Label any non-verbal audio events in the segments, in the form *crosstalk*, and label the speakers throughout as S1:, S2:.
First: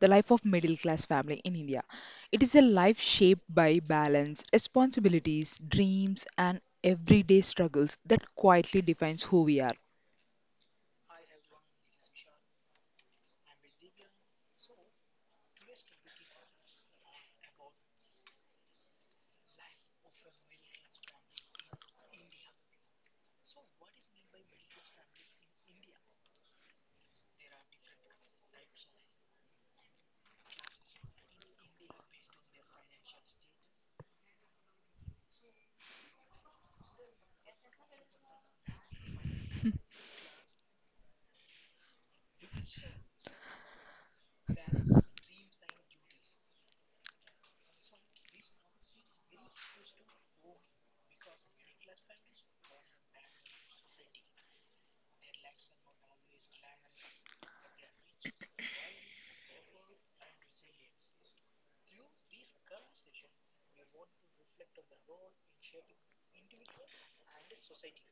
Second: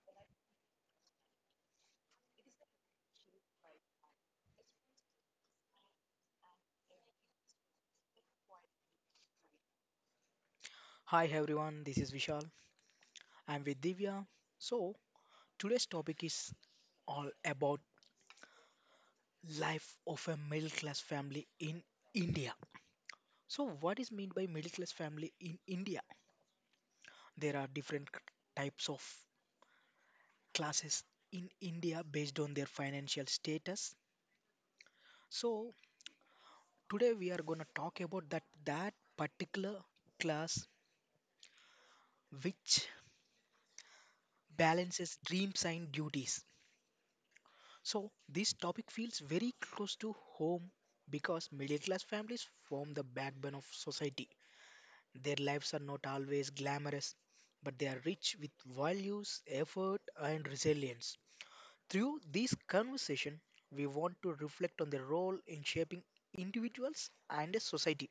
S1: the life of middle class family in India. It is a life shaped by balance, responsibilities, dreams and everyday struggles that quietly defines who we are.
S2: Hi everyone, this is Vishal. I'm with Divya. So, today's topic is all about life of a middle class family in India. So, what is meant by middle class family in India? There are different types of classes in India based on their financial status. So, today we are going to talk about that particular class which balances dreams and duties. So, this topic feels very close to home because middle class families form the backbone of society. Their lives are not always glamorous, but they are rich with values, effort, and resilience. Through this conversation, we want to reflect on their role in shaping individuals and a society.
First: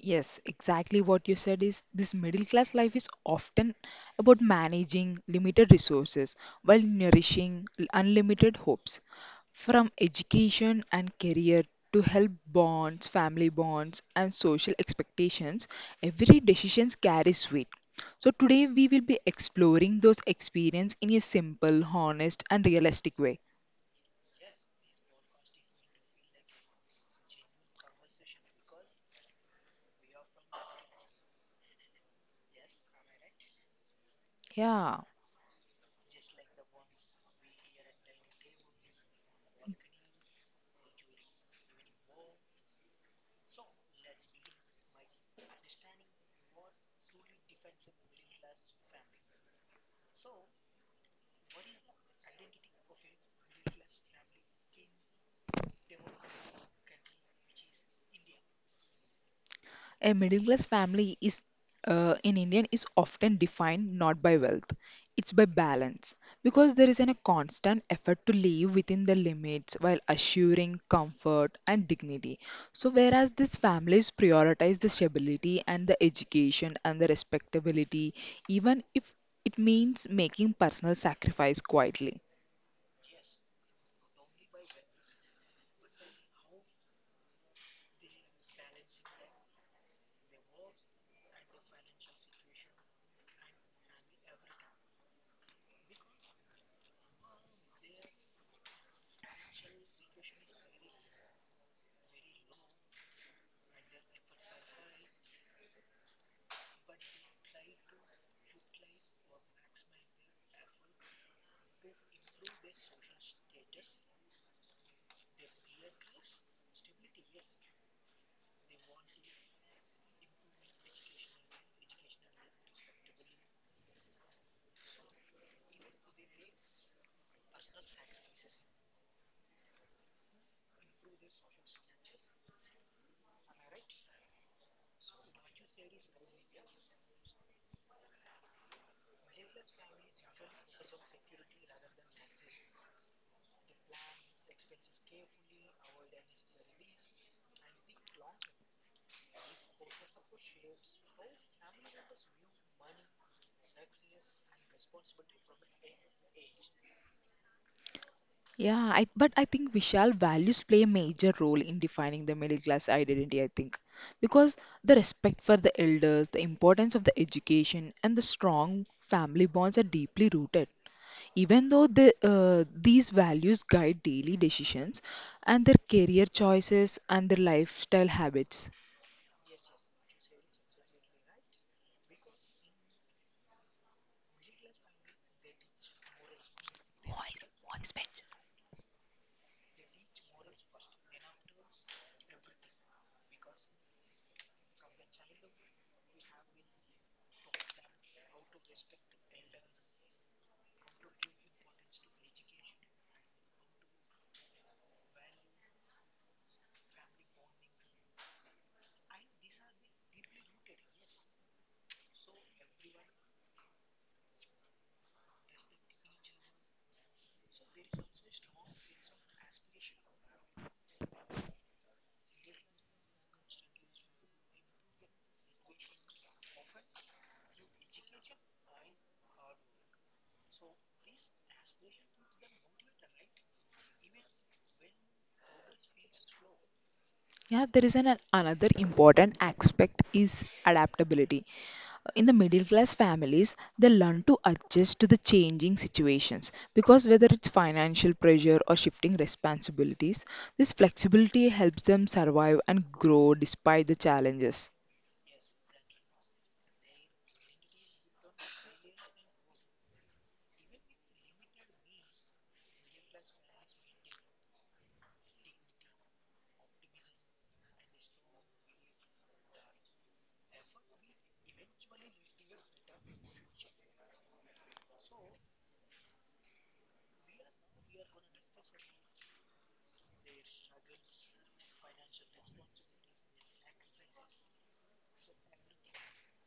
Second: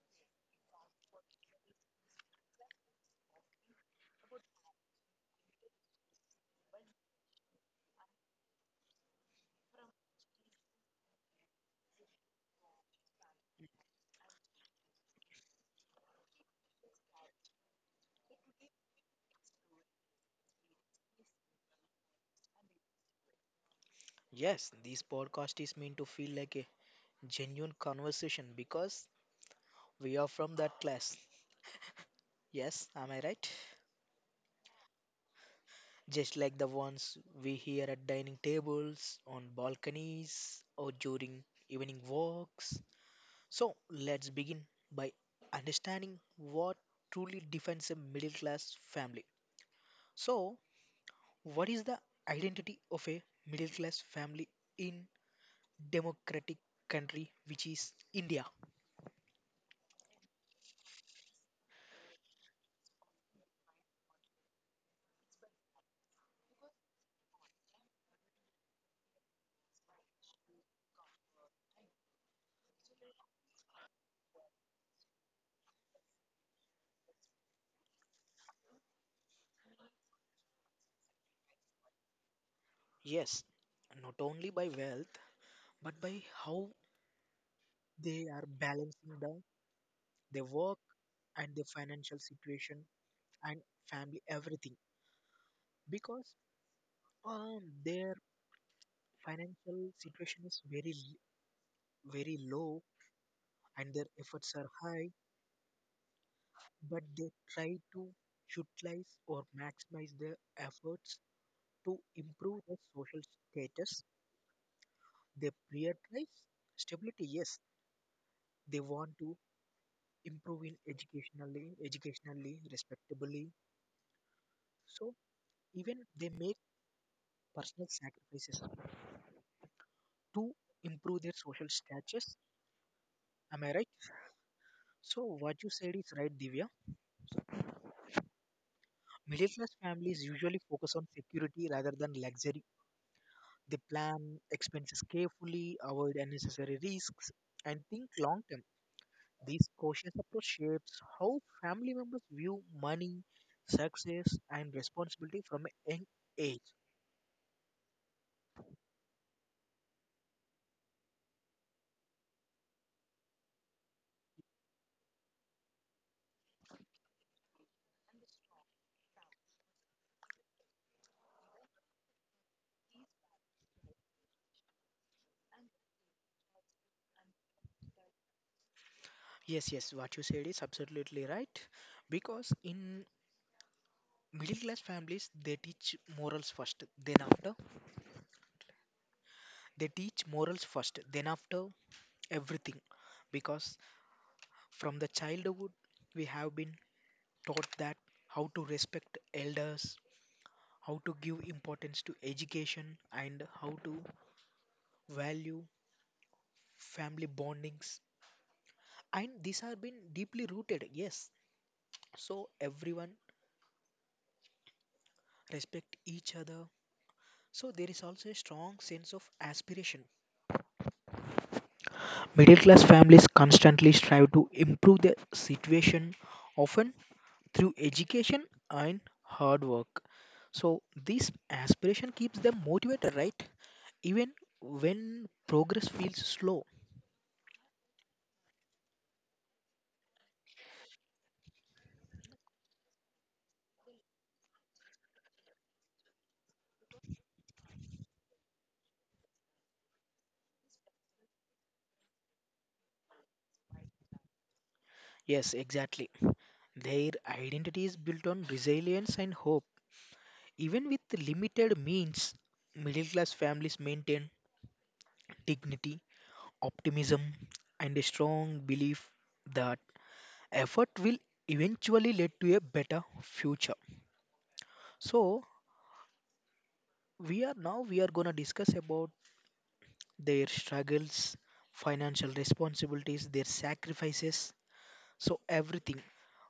S1: Yes, exactly what you said is this middle class life is often about managing limited resources while nourishing unlimited hopes. From education and career to health bonds, family bonds, and social expectations, every decision carries weight. So today we will be exploring those experiences in a simple, honest, and realistic way.
S2: Yes, this podcast is meant to feel like a genuine conversation because we are from that class. Yes, am I right?
S1: Yeah.
S2: Just like the ones we hear at dining tables, on balconies, or during evening walks. So, let's begin by understanding what truly defines a middle class family. So, what is the identity of a middle class family in democratic country which is India?
S1: A middle class family is in Indian is often defined not by wealth, it's by balance because there is a constant effort to live within the limits while assuring comfort and dignity. So whereas these families prioritize the stability and the education and the respectability, even if it means making personal sacrifice quietly.
S2: Yes, not only by wealth but by how they are balancing their work and their financial situation and family everything because their financial situation is very very low and their efforts are high, but they try to utilize or maximize their efforts to improve their social status. They prioritize stability. Yes, they want to improve in educationally, respectably. So even they make personal sacrifices to improve their social status. Am I right? So what you said is right, Divya. Middle class families usually focus on security rather than luxury. They plan expenses carefully, avoid unnecessary risks, and think long term. This cautious approach shapes how family members view money, success, and responsibility from a young age.
S1: But I think Vishal values play a major role in defining the middle class identity, I think. Because the respect for the elders, the importance of the education, and the strong family bonds are deeply rooted. Even though these values guide daily decisions and their career choices and their lifestyle habits.
S2: Yes, yes, what you said is absolutely right. Because in middle class families, they teach morals first, then
S1: Voice,
S2: after,
S1: voice,
S2: they teach morals first, then after everything because from the childhood, we have been taught that how to respect elders, how to give importance to education, and how to value family bondings. And these have been deeply rooted, yes. So everyone respect each other. So there is also a strong sense of aspiration. Middle class families constantly strive to improve their situation, often through education and hard work. So this aspiration keeps them motivated, right? Even when progress feels slow.
S1: Yeah, there is an another important aspect is adaptability. In the middle class families, they learn to adjust to the changing situations because whether it's financial pressure or shifting responsibilities, this flexibility helps them survive and grow despite the challenges.
S2: Yes, exactly. Their identity is built on resilience and hope. Even with limited means, middle class families maintain dignity, optimism, and a strong belief that effort will eventually lead to a better future. So we are now we are gonna discuss about their struggles, financial responsibilities, their sacrifices. So, everything.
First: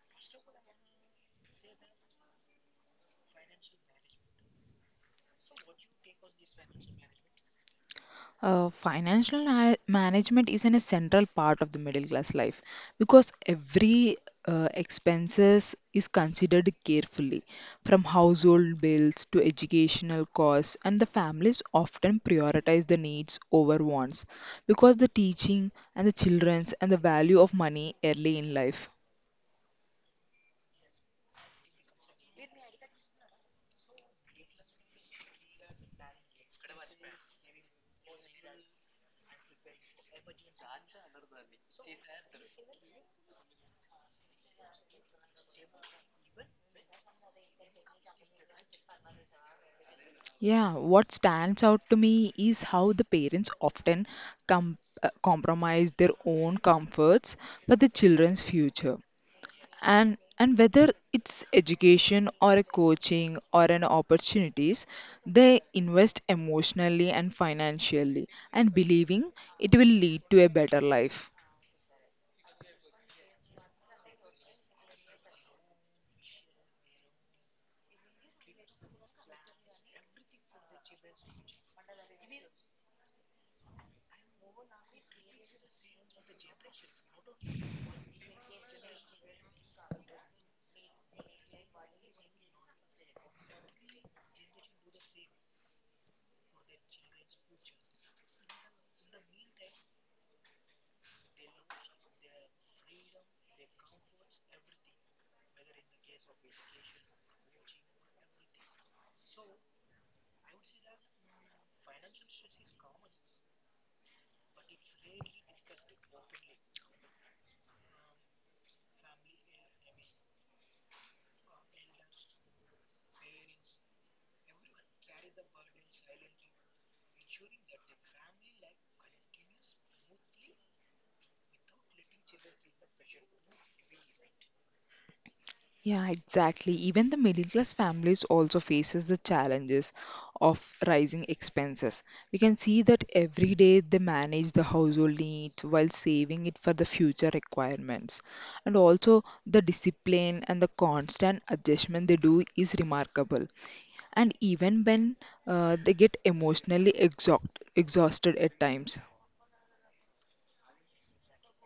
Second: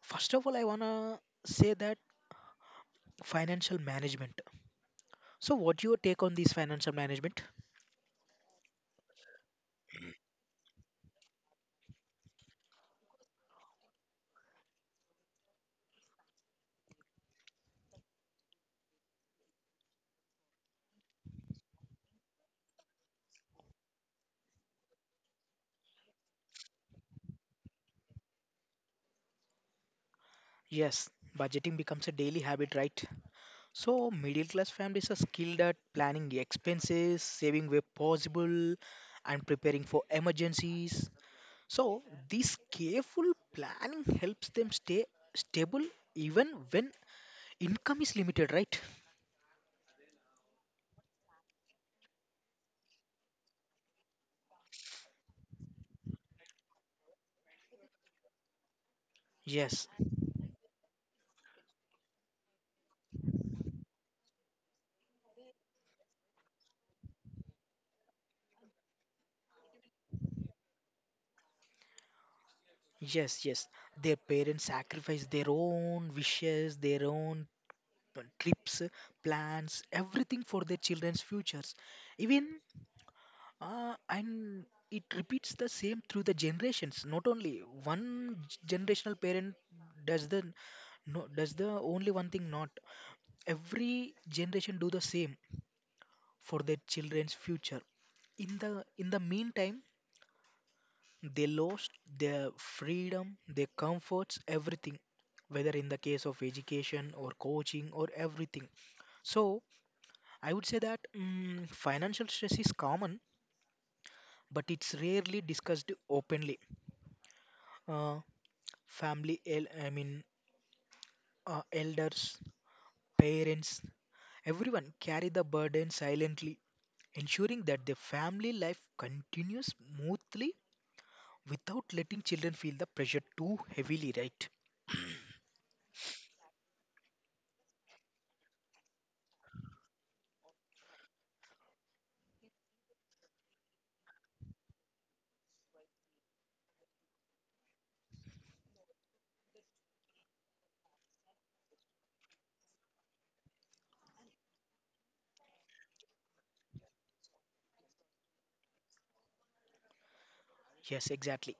S2: First of all, I want to say that financial management. So, what your take on this financial management?
S1: Management is an a central part of the middle class life because every expenses is considered carefully, from household bills to educational costs, and the families often prioritize the needs over wants because the teaching and the children's and the value of money early in life.
S2: Yes, budgeting becomes a daily habit, right? So, middle class families are skilled at planning expenses, saving where possible, and preparing for emergencies. So, this careful planning helps them stay stable even when income is limited, right?
S1: Yeah, what stands out to me is how the parents often compromise their own comforts for the children's future.
S2: Yes.
S1: And whether it's education or a coaching or an opportunities, they invest emotionally and financially and believing it will lead to a better life.
S2: Yes, yes. Their parents sacrifice their own wishes, their own trips, plans, everything for their children's futures. Even and it repeats the same through the generations. Not only one generational parent does the no does the only one thing not. Every generation do the same for their children's future. In the meantime, they lost their freedom, their comforts, everything, whether in the case of education or coaching or everything. So, I would say that financial stress is common, but it's rarely discussed openly. Uh, Family, I mean, elders, parents, everyone carry the burden silently, ensuring that their family life continues smoothly without letting children feel the pressure too heavily, right?
S1: Yeah, exactly, even the middle class families also faces the challenges of rising expenses. We can see that every day they manage the household needs while saving it for the future requirements, and also the discipline and the constant adjustment they do is remarkable, and even when they get emotionally exhausted at times.
S2: Yes, exactly.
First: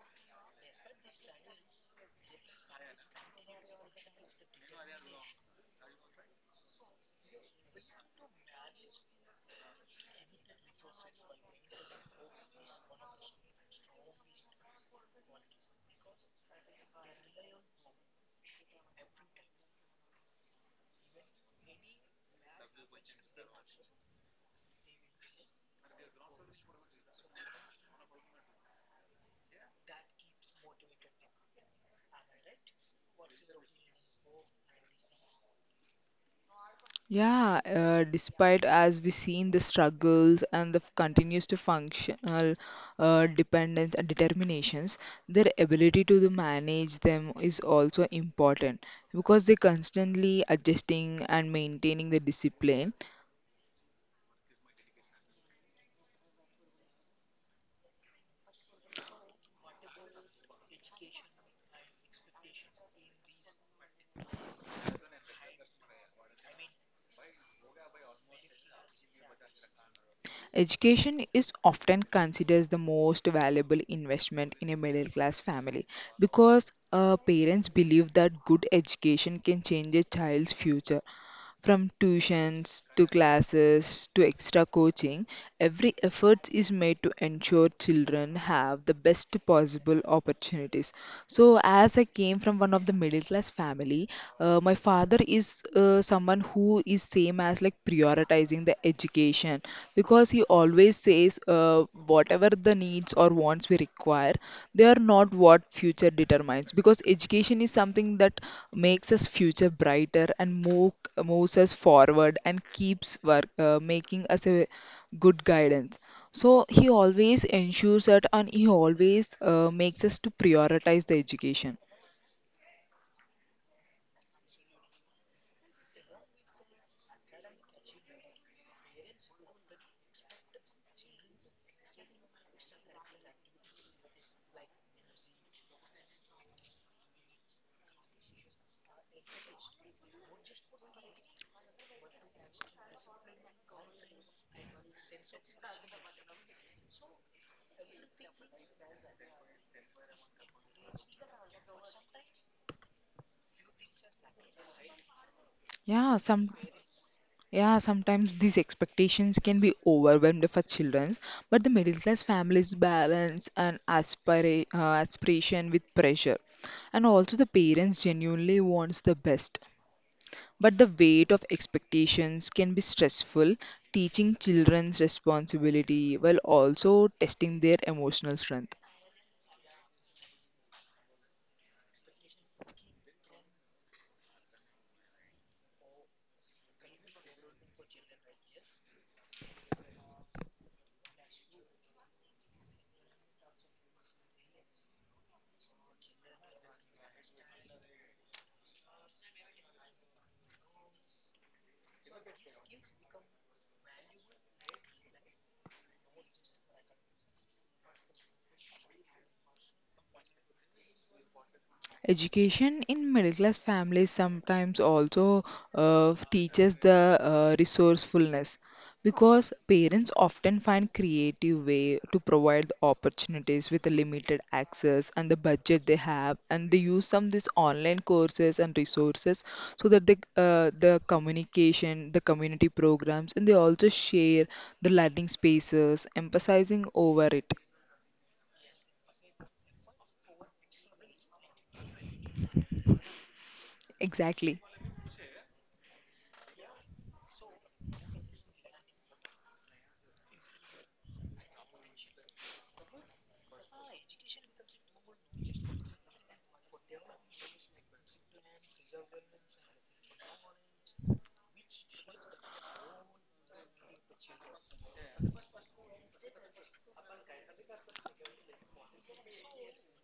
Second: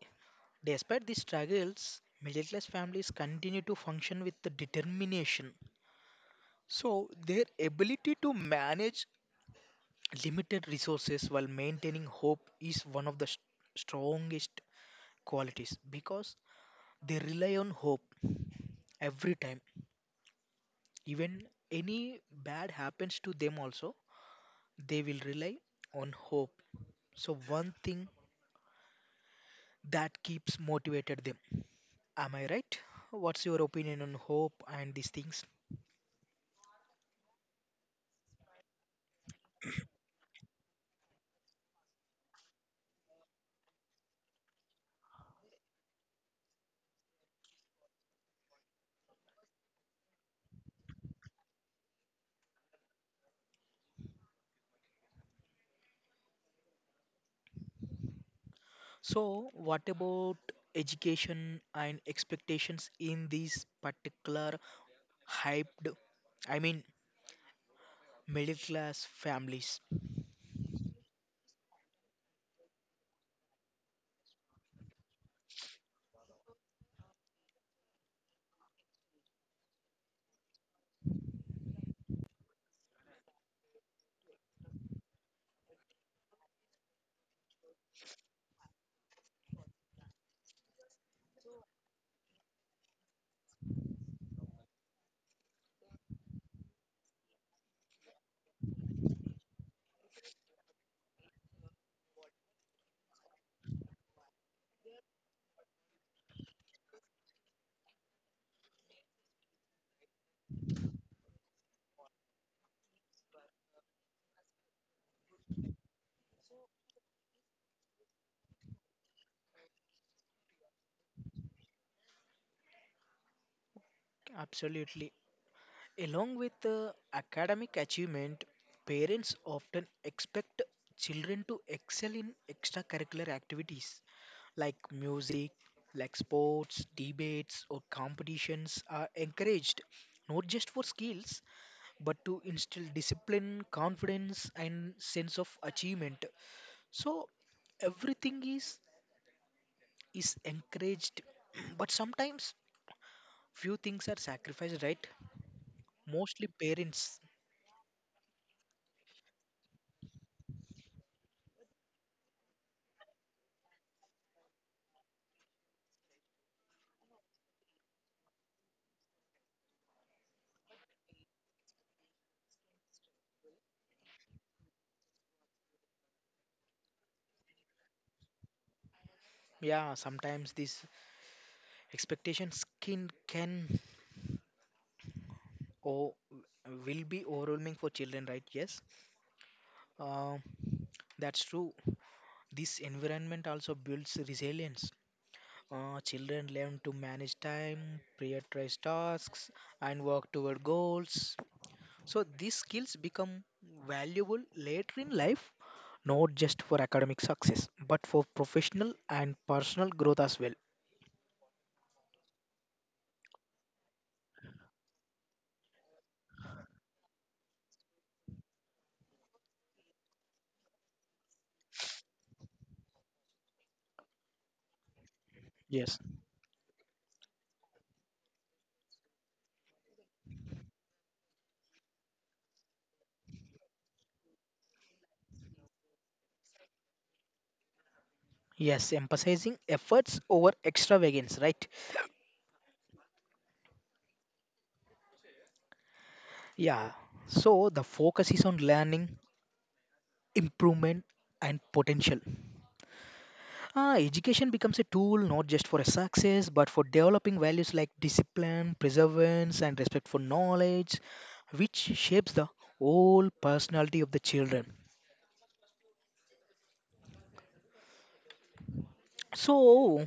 S2: Despite these struggles, middle class families continue to function with the determination. So, their ability to manage limited resources while maintaining hope is one of the strongest qualities because they rely on hope every time. Even any bad happens to them, also, they will rely on hope. So, one thing that keeps motivated them. Am I right? What's your opinion on hope and these things?
S1: Yeah, despite as we seen the struggles and the continues to functional, dependence and determinations, their ability to the manage them is also important because they constantly adjusting and maintaining the discipline.
S2: So, what about education and expectations in these particular hyped, I mean, middle class families?
S1: Education is often considered the most valuable investment in a middle class family because parents believe that good education can change a child's future. From tuitions to classes to extra coaching, every effort is made to ensure children have the best possible opportunities. So, as I came from one of the middle class family, my father is someone who is same as like prioritizing the education because he always says whatever the needs or wants we require, they are not what future determines because education is something that makes us future brighter and moves us forward and keeps making us a good guidance. So he always ensures that, and he always makes us to prioritize the education.
S2: Absolutely. Along with the academic achievement, parents often expect children to excel in extracurricular activities like music, like sports, debates, or competitions are encouraged not just for skills but to instill discipline, confidence, and sense of achievement. So everything is encouraged, *clears throat* but sometimes few things are sacrificed, right?
S1: Yeah,
S2: Mostly
S1: some.
S2: parents.
S1: Yeah, sometimes these expectations can be overwhelmed for children, but the middle class families balance an aspiration with pressure. And also the parents genuinely wants the best. But the weight of expectations can be stressful, teaching children's responsibility while also testing their emotional strength.
S2: Yeah, sometimes these expectations can or will be overwhelming for children, right? Yes, uh, that's true. This environment also builds resilience. Children learn to manage time, prioritize tasks, and work toward goals. So these skills become valuable later in life, not just for academic success, but for professional and personal growth as well.
S1: Education in middle class families sometimes also teaches the resourcefulness because parents often find creative way to provide the opportunities with the limited access and the budget
S2: Yes.
S1: they have, and they use some this online courses and resources so that the communication, the community programs, and they also share the learning spaces emphasizing over it.
S2: Yes, emphasizing efforts over extravagance, right?
S1: Exactly.
S2: Yeah. So the focus is on learning, improvement, and potential. Ah, education becomes a tool not just for success, but for developing values like discipline, perseverance, and respect for knowledge, which shapes the whole personality of the children. So,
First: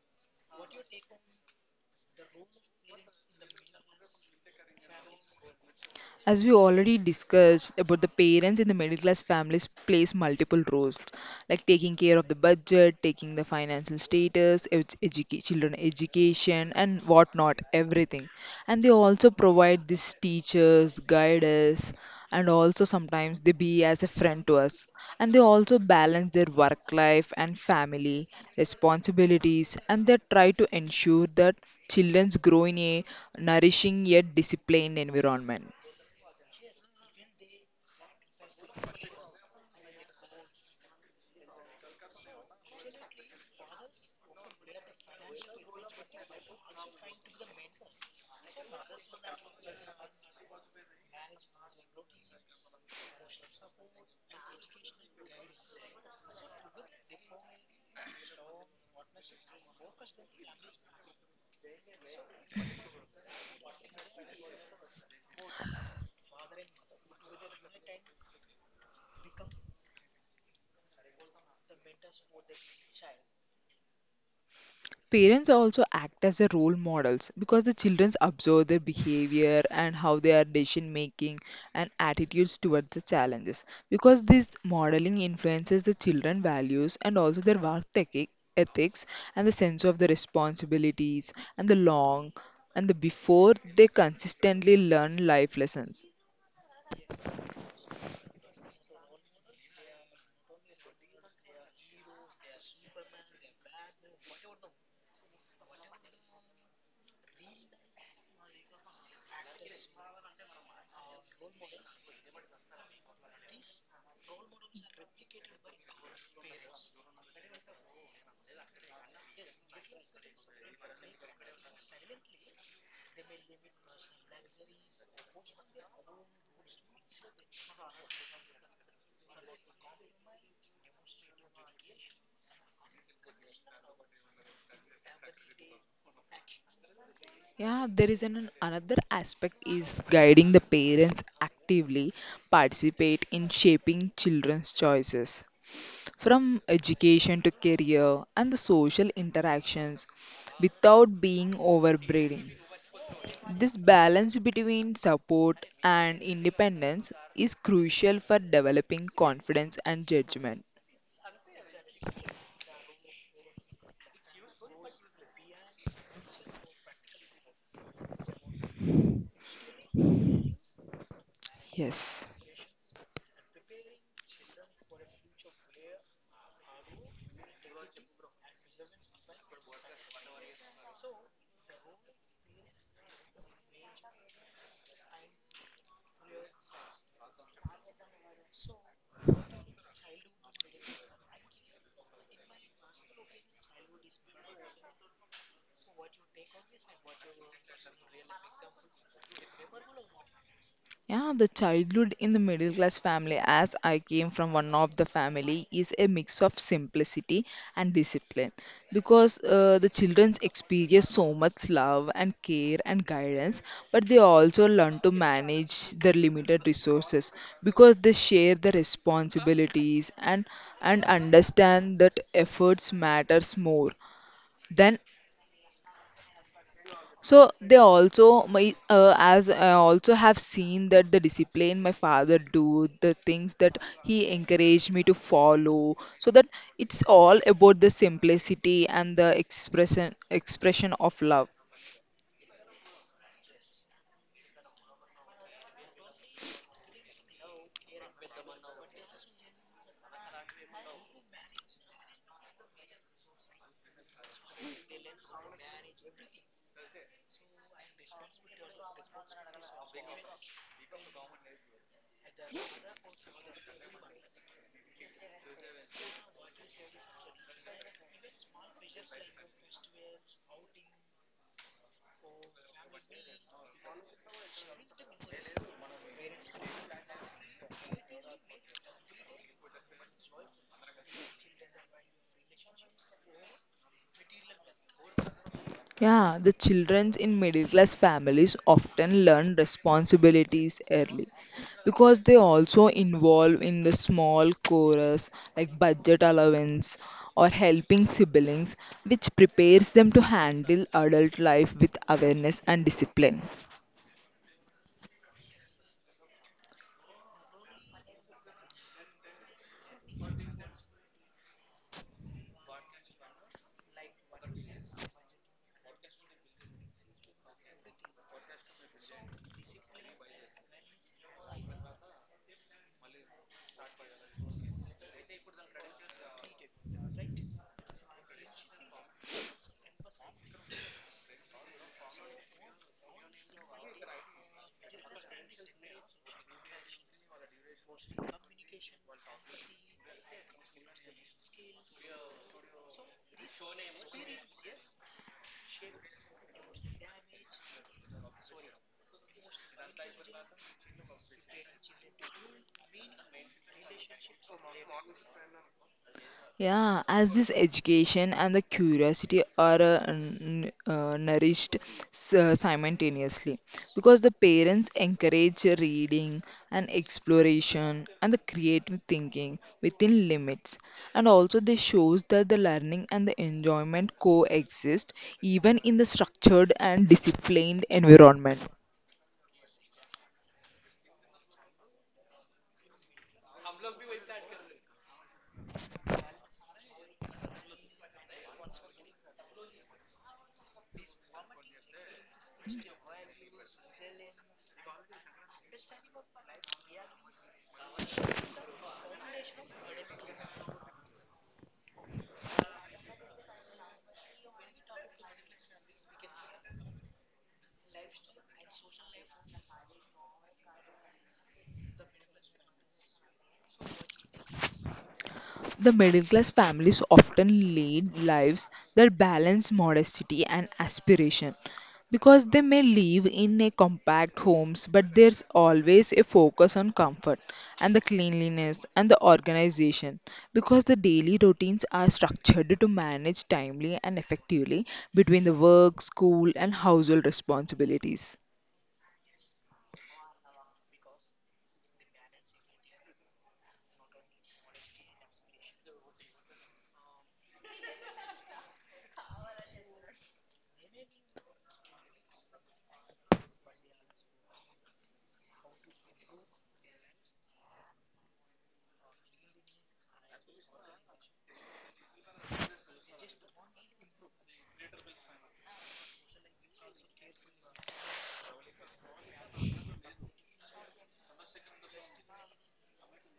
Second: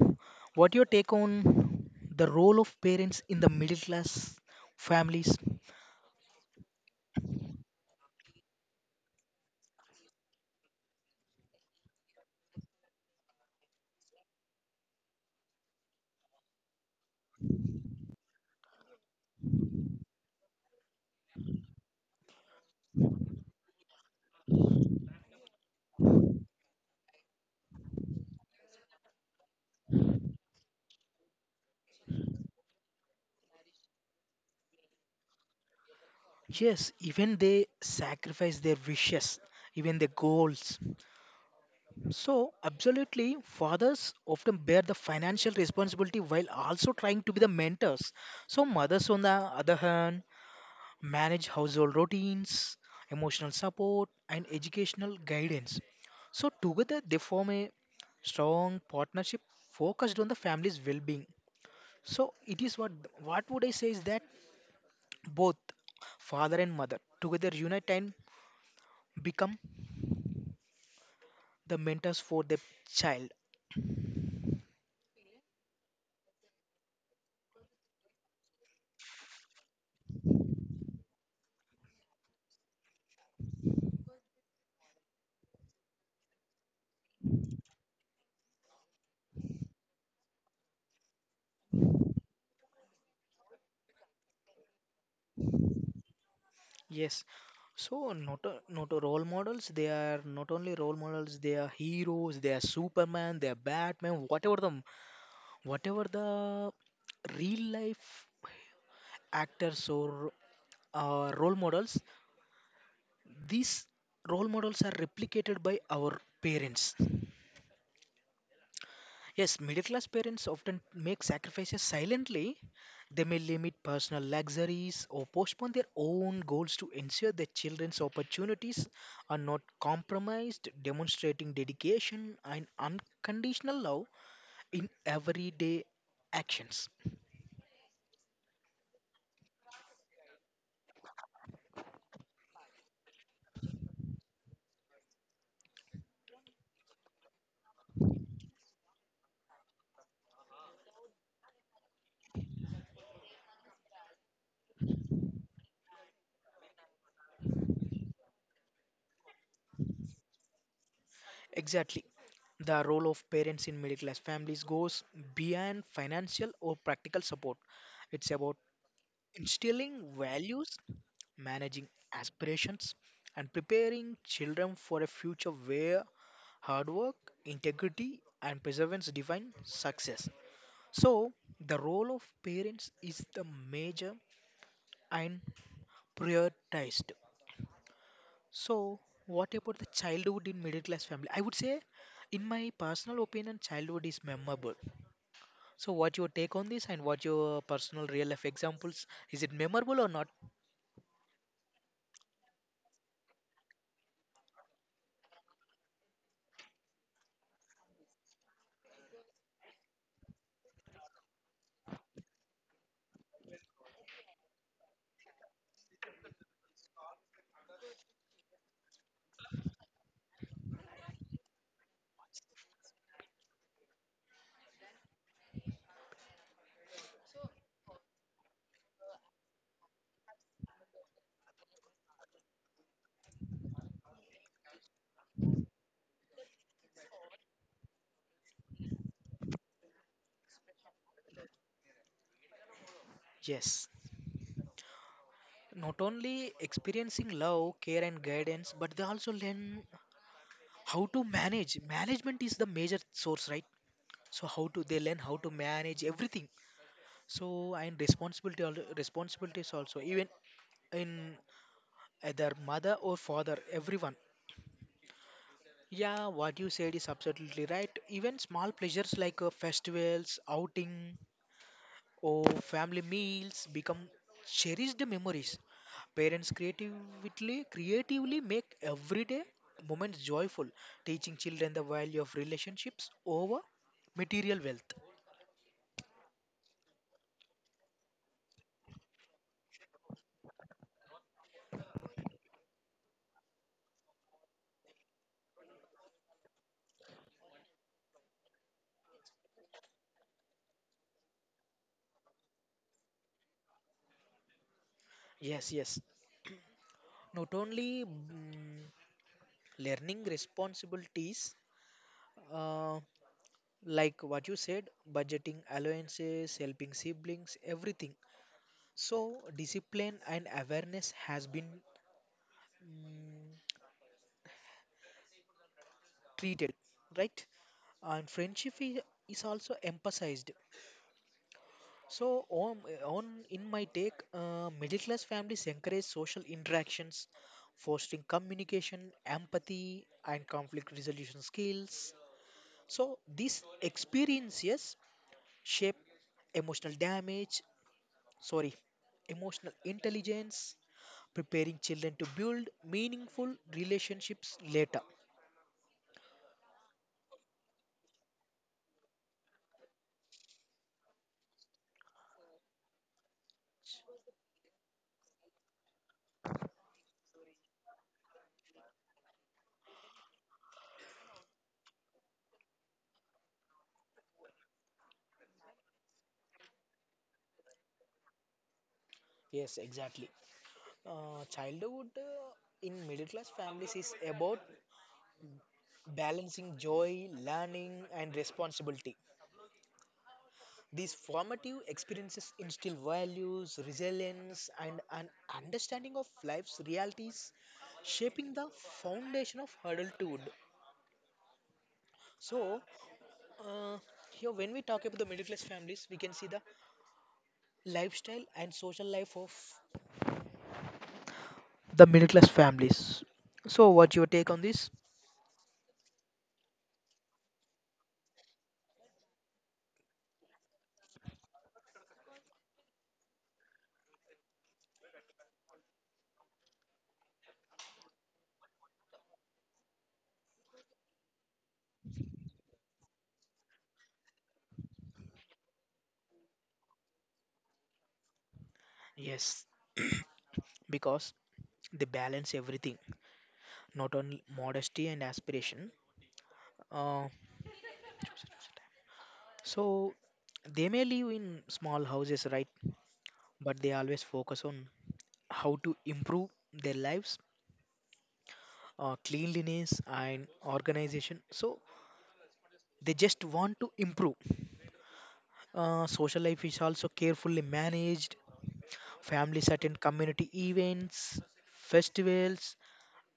S2: what your take on the role of parents in the middle class families?
S1: As we already discussed about the parents in the middle class families plays multiple roles, like taking care of the budget, taking the financial status, children education, and whatnot, everything. And they also provide these teachers, guiders, and also sometimes they be as a friend to us. And they also balance their work life and family responsibilities, and they try to ensure that children grow in a nourishing yet disciplined environment.
S2: Yes, even they sacrifice their wishes, even their goals. So, absolutely, fathers often bear the financial responsibility while also trying to be the mentors. So, mothers, on the other hand, manage household routines, emotional support, and educational guidance. So, together they form a strong partnership focused on the family's well being. So, it is what would I say is that both father and mother together unite and become the mentors for the child.
S1: Parents also act as a role models because the children observe their behavior and how they are decision making and attitudes towards the challenges. Because this modeling influences the children values and also their ethics and the sense of the responsibilities and the long and the before they consistently learn life lessons.
S2: Yes, so not a role models. They are not only role models. They are heroes. They are Superman. They are Batman. Whatever the real life actors or role models. These role models are replicated by our parents. Yes, middle class parents often make sacrifices silently. They may limit personal luxuries or postpone their own goals to ensure their children's opportunities are not compromised, demonstrating dedication and unconditional love in everyday actions.
S1: Yeah, there is an another aspect is guiding the parents actively participate in shaping children's choices. From education to career and the social interactions without being overbearing. This balance between support and independence is crucial for developing confidence and judgment.
S2: Exactly. The role of parents in middle class families goes beyond financial or practical support. It's about instilling values, managing
S1: Yes.
S2: aspirations, and preparing children for a future where hard work, integrity, and perseverance define success. So, the role of parents is the major and prioritized. So, what about the childhood in middle class family? I would say, in my personal opinion, childhood is memorable. So, what your take on this and what your personal real life examples? Is it memorable or not?
S1: Yeah, the childhood in the middle class family, as I came from one of the family, is a mix of simplicity and discipline because the children experience so much love and care and guidance, but they also learn to manage their limited resources because they share the responsibilities and understand that efforts matters more than, so they also my as I also have seen that the discipline my father do the things that he encouraged me to follow, so that it's all about the simplicity and the expression of love.
S2: Yes, not only experiencing love care and guidance but they also learn how to manage. Management is the major source, right? So how to they learn how to manage everything, so and responsibility responsibilities also, even in either mother or father everyone. Yeah, what you said is absolutely right. Even small pleasures like festivals outing, oh, family meals become cherished memories. Parents creatively make everyday moments joyful, teaching children the value of relationships over material wealth.
S1: Yeah, the children in middle class families often learn responsibilities early because they also involve in the small chorus like budget allowance or helping siblings, which prepares them to handle adult life with awareness and discipline.
S2: Yes, yes. Not only learning responsibilities, uh, like what you said, budgeting allowances, helping siblings, everything. So discipline and awareness has been mm, treated, right? And friendship is also emphasized. So, on in my take, middle class families encourage social interactions, fostering communication, empathy, and conflict resolution skills. So, these experiences shape emotional damage, sorry, emotional intelligence, preparing children to build meaningful relationships later.
S1: Yeah, as this education and the curiosity are nourished simultaneously because the parents encourage reading and exploration and the creative thinking within limits, and also this shows that the learning and the enjoyment coexist even in the structured and disciplined environment.
S2: Yes, exactly. Childhood in middle class families is about balancing joy, learning, and responsibility. These formative experiences instill values, resilience, and an understanding of life's realities, shaping the foundation of adulthood. So, uh, here when we talk about the middle class families, we can see the lifestyle and social life of the middle class families. So, what's your take on this?
S1: The middle class families often lead lives that balance modesty and aspiration because they may live in a compact homes, but there's always a focus on comfort and the cleanliness and the organization because the daily routines are structured to manage timely and effectively between the work, school and household responsibilities.
S2: Yes, because they balance everything not only modesty and aspiration. Uh, so they may live in small houses, right? But they always focus on how to improve their lives, cleanliness and organization. So they just want to improve. Social life is also carefully managed. Families attend community events, festivals,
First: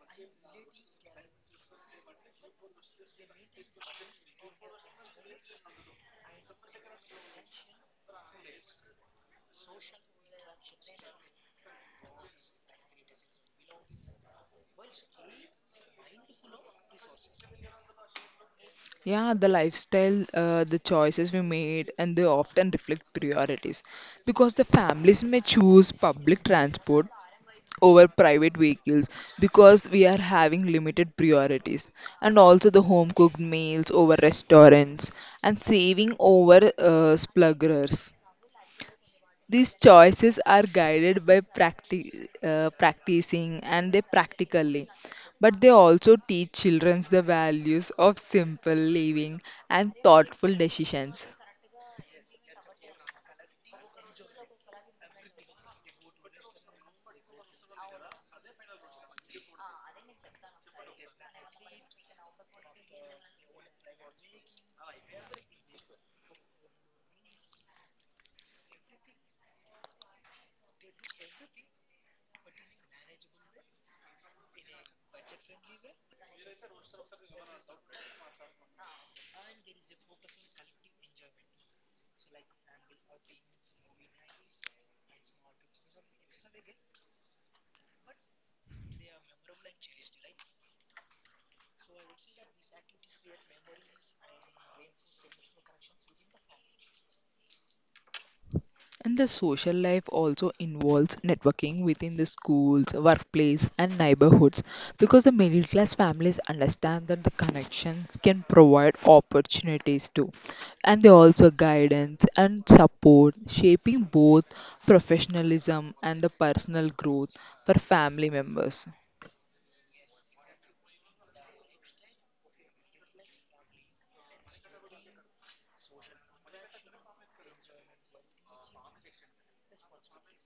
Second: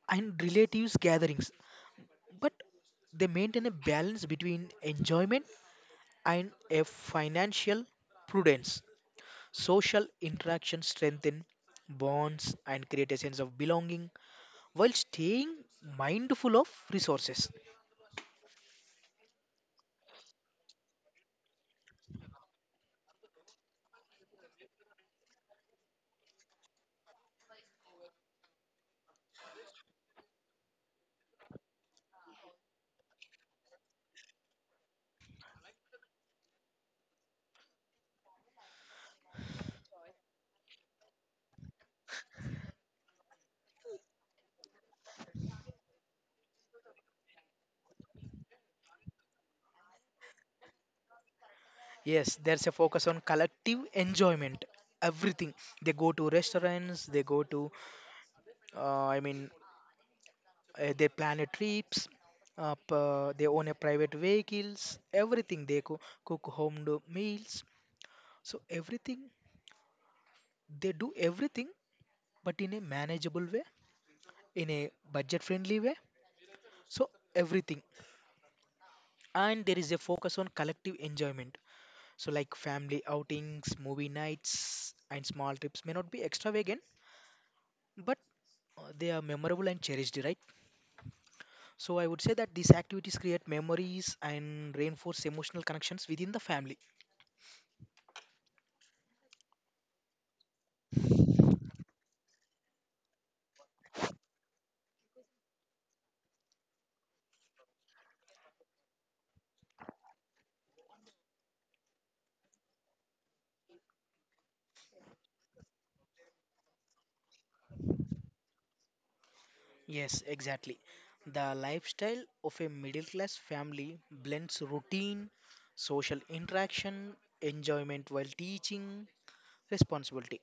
S2: and relatives gatherings. But they maintain a balance between enjoyment and a financial prudence. Social interaction strengthen bonds and create a sense of belonging while staying mindful of resources.
S1: Yeah, the lifestyle, the choices we made, and they often reflect priorities because the families may choose public transport over private vehicles because we are having limited priorities, and also the home cooked meals over restaurants and saving over splurgers. These choices are guided by practicing, and they practically, but they also teach children the values of simple living and thoughtful decisions.
S2: Yes, there's a focus on collective enjoyment. Everything they go to restaurants, they go to, I mean, they plan a trips. Up, they own a private vehicles. Everything they cook home meals. So everything they do everything, but in a manageable way in a budget friendly way. So, everything. And there is a focus on collective enjoyment. So, like family outings, movie nights, and small trips may not be extravagant, but they are memorable and cherished, right? So, I would say that these activities create memories and reinforce emotional connections within the family.
S1: And the social life also involves networking within the schools, workplace, and neighborhoods because the middle class families understand that the connections can provide opportunities too. And they also guidance and support, shaping both professionalism and the personal growth for family members.
S2: Yes, exactly. The lifestyle of a middle class family blends routine, social interaction, enjoyment while teaching, responsibility.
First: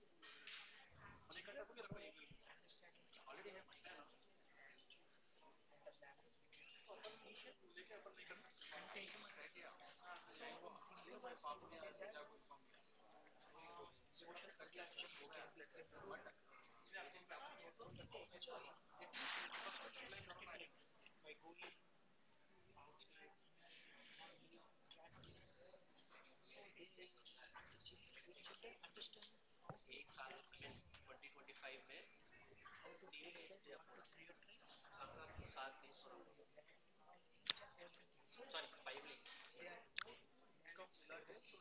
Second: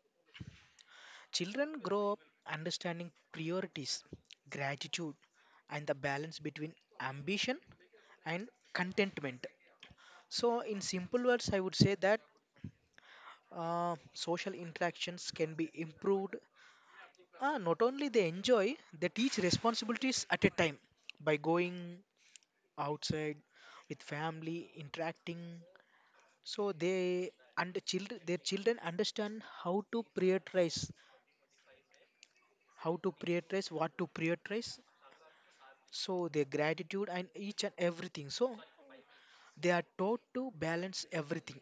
S2: Children grow up understanding priorities, gratitude, and the balance between ambition and contentment. So, in simple words, I would say that social interactions can be improved. Not only they enjoy, they teach responsibilities at a time by going outside with family, interacting. So they and children, their children understand how to prioritize, what to prioritize, so their gratitude and each and everything, so they are taught to balance everything,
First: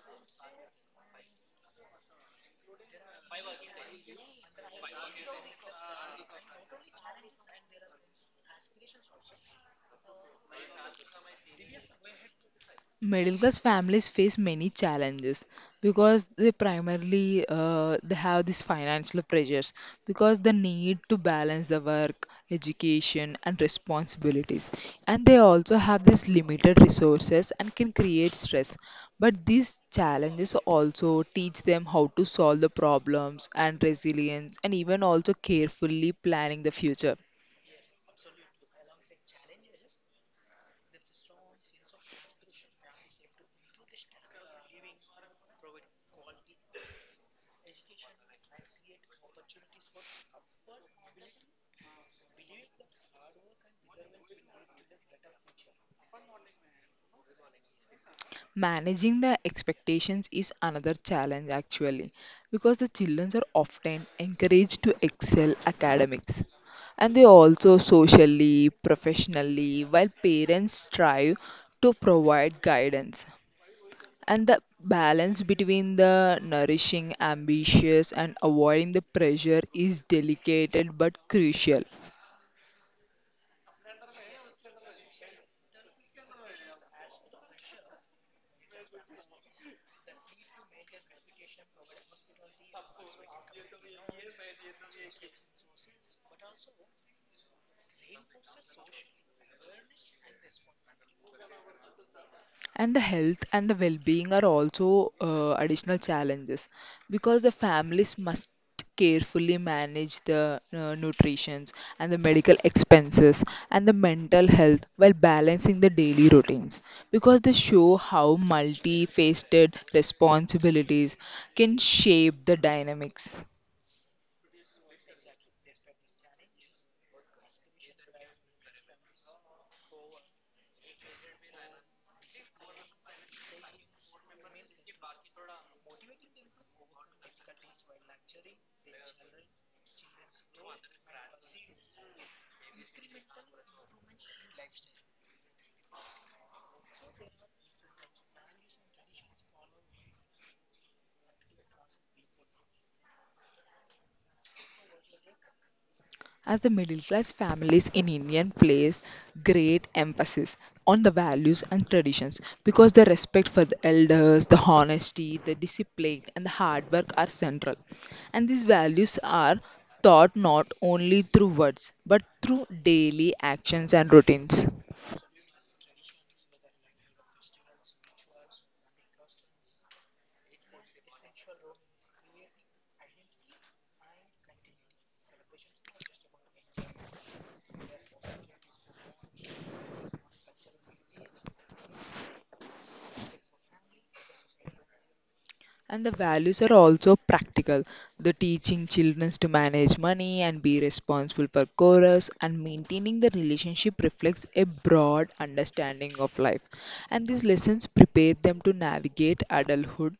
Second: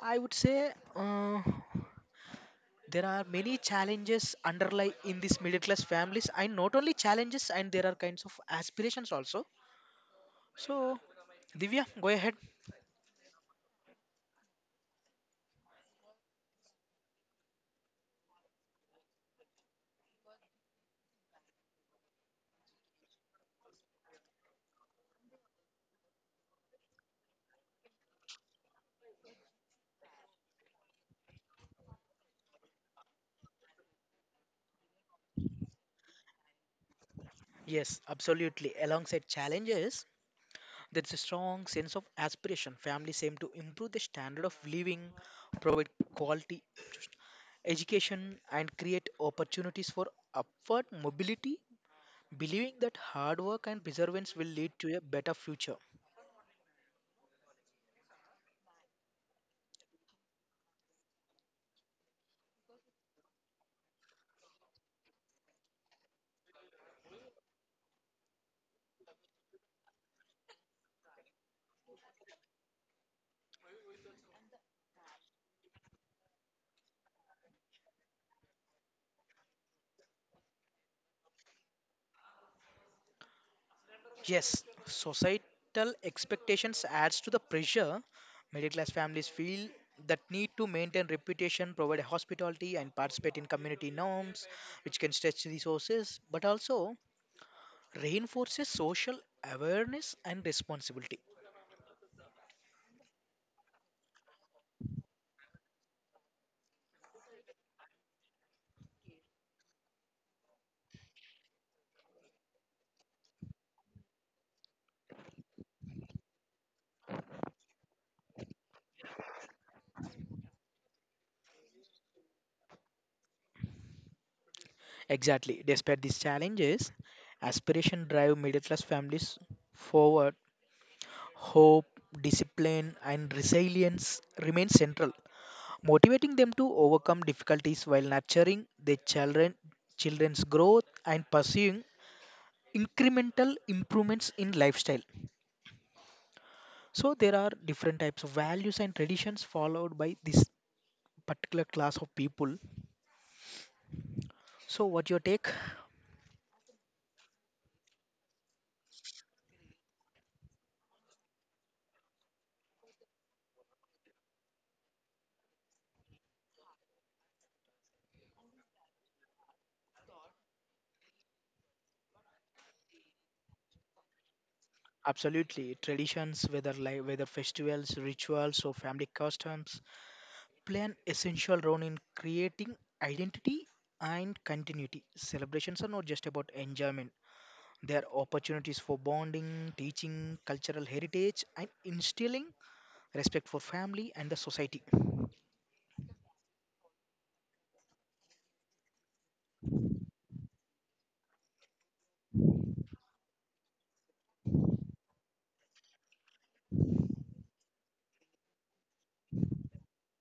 S2: I would say. uh, there are many challenges underlie in these middle class families, and not only challenges, and there are kinds of aspirations also. So, Divya, go ahead.
S1: Middle class families face many challenges because they primarily they have these financial pressures because they need to balance the work education and responsibilities, and they also have these limited resources and can create stress, but these challenges also teach them how to solve the problems and resilience and even also carefully planning the future.
S2: Yes, absolutely, alongside challenges there's a strong sense of aspiration. Families aim to improve the standard of living, provide quality education and create opportunities for upward mobility, believing that hard work and perseverance will lead to a better future.
S1: Managing the expectations is another challenge actually because the children are often encouraged to excel academics and they also socially, professionally, while parents strive to provide guidance. And the balance between the nourishing, ambitious, and avoiding the pressure is delicate but crucial.
S2: Yes, societal expectations adds to the pressure. Middle class families feel that need to maintain reputation, provide hospitality and participate in community norms, which can stretch resources but also reinforces social awareness and responsibility.
S1: And the health and the well-being are also additional challenges because the families must carefully manage the nutritions and the medical expenses and the mental health while balancing the daily routines, because they show how multifaceted responsibilities can shape the dynamics.
S2: Exactly. Despite these challenges, aspiration drive middle class families forward. Hope, discipline and resilience remain central, motivating them to overcome difficulties while nurturing their children, children's growth and pursuing incremental improvements in lifestyle. So there are different types of values and traditions followed by this particular class of people. So what your take?
S1: As the middle class families in India place great emphasis on the values and traditions because the respect for the elders, the honesty, the discipline, and the hard work are central. And these values are taught not only through words but through daily actions and routines.
S2: Absolutely, traditions, whether like whether festivals, rituals, or family customs, play an essential role in creating identity and continuity. Celebrations are not just about enjoyment. There are opportunities for bonding, teaching cultural heritage, and instilling respect for family and the society.
S1: And the values are also practical. The teaching children to manage money and be responsible for chorus and maintaining the relationship reflects a broad understanding of life. And these lessons prepare them to navigate adulthood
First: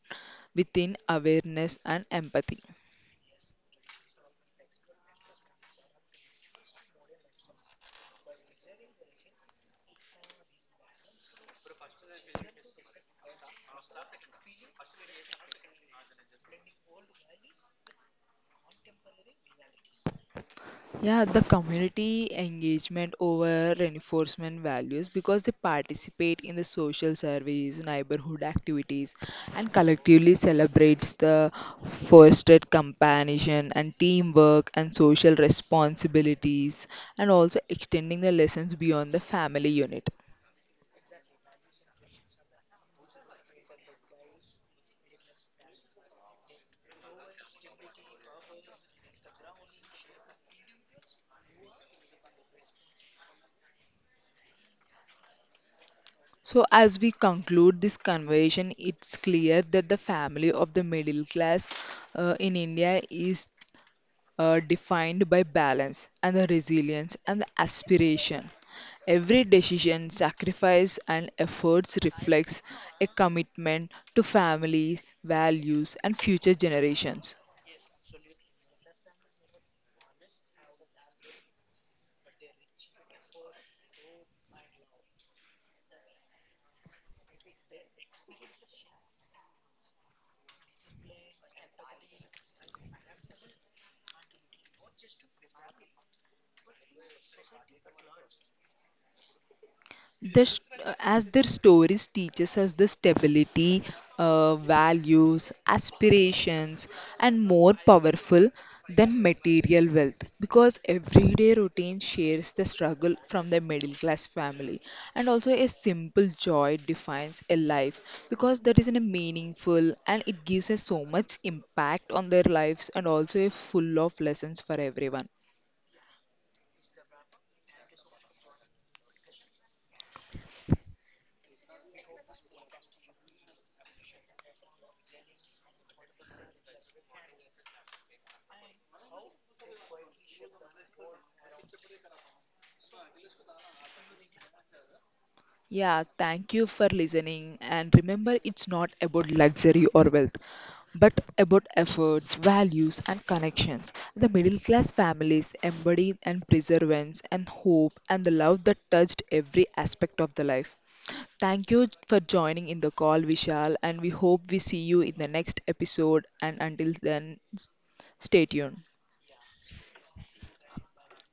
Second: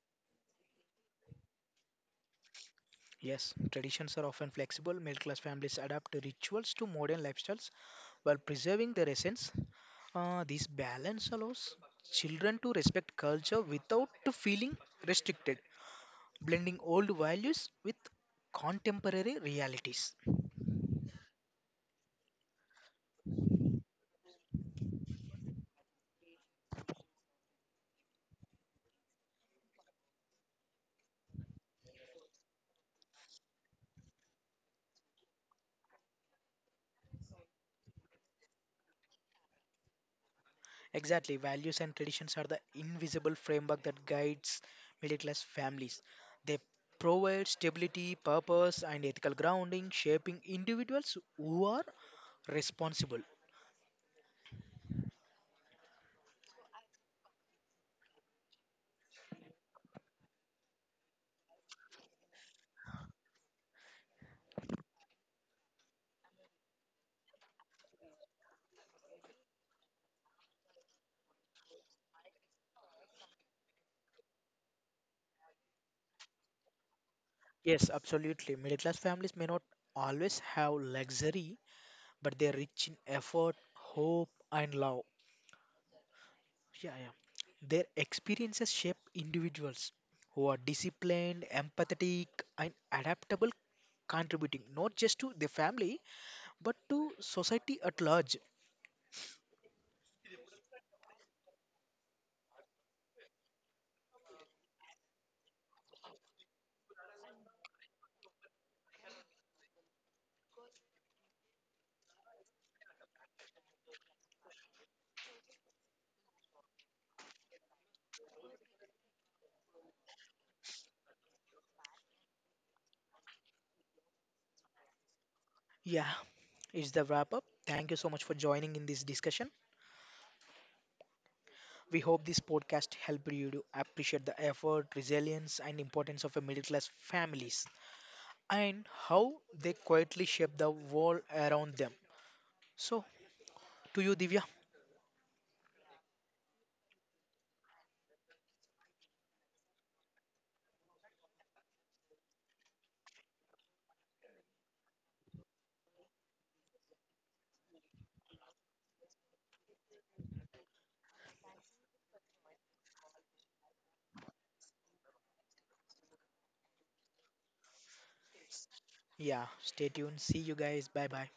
S1: within awareness and empathy.
S2: Yes, traditions are often flexible. Middle class families adapt rituals to modern lifestyles while preserving their essence. This balance allows children to respect culture without feeling restricted, blending old values with contemporary realities.
S1: Yeah, the community engagement over reinforcement values because they participate in the social service, neighborhood activities, and collectively celebrates the fostered companionship and teamwork and social responsibilities, and also extending the lessons beyond the family unit.
S2: Exactly, values and traditions are the invisible framework that guides middle class families. They provide stability, purpose, and ethical grounding, shaping individuals who are responsible.
S1: So, as we conclude this conversation, it's clear that the family of the middle class in India is defined by balance and the resilience and the aspiration. Every decision, sacrifice, and efforts reflects a commitment to family, values, and future generations.
S2: Yes, absolutely. Middle class families may not always have luxury, but they're rich in effort, hope, and love. Yeah, yeah. Their experiences shape individuals who are disciplined, empathetic, and adaptable, contributing not just to the family but to society at large.
S1: This, as their stories teaches us the stability, values aspirations and more powerful than material wealth because everyday routine shares the struggle from the middle class family, and also a simple joy defines a life because that is in a meaningful and it gives us so much impact on their lives and also a full of lessons for everyone.
S2: Yeah, it's the wrap up. Thank you so much for joining in this discussion. We hope this podcast helped you to appreciate the effort, resilience, and importance of a middle class families and how they quietly shape the world around them. So, to you, Divya.
S1: Yeah, thank you for listening. And remember, it's not about luxury or wealth, but about efforts, values, and connections. The middle class families embody and perseverance and hope and the love that touched every aspect of the life. Thank you for joining in the call, Vishal, and we hope we see you in the next episode. And until then, stay tuned.
S2: Yeah, stay tuned. See you guys. Bye bye.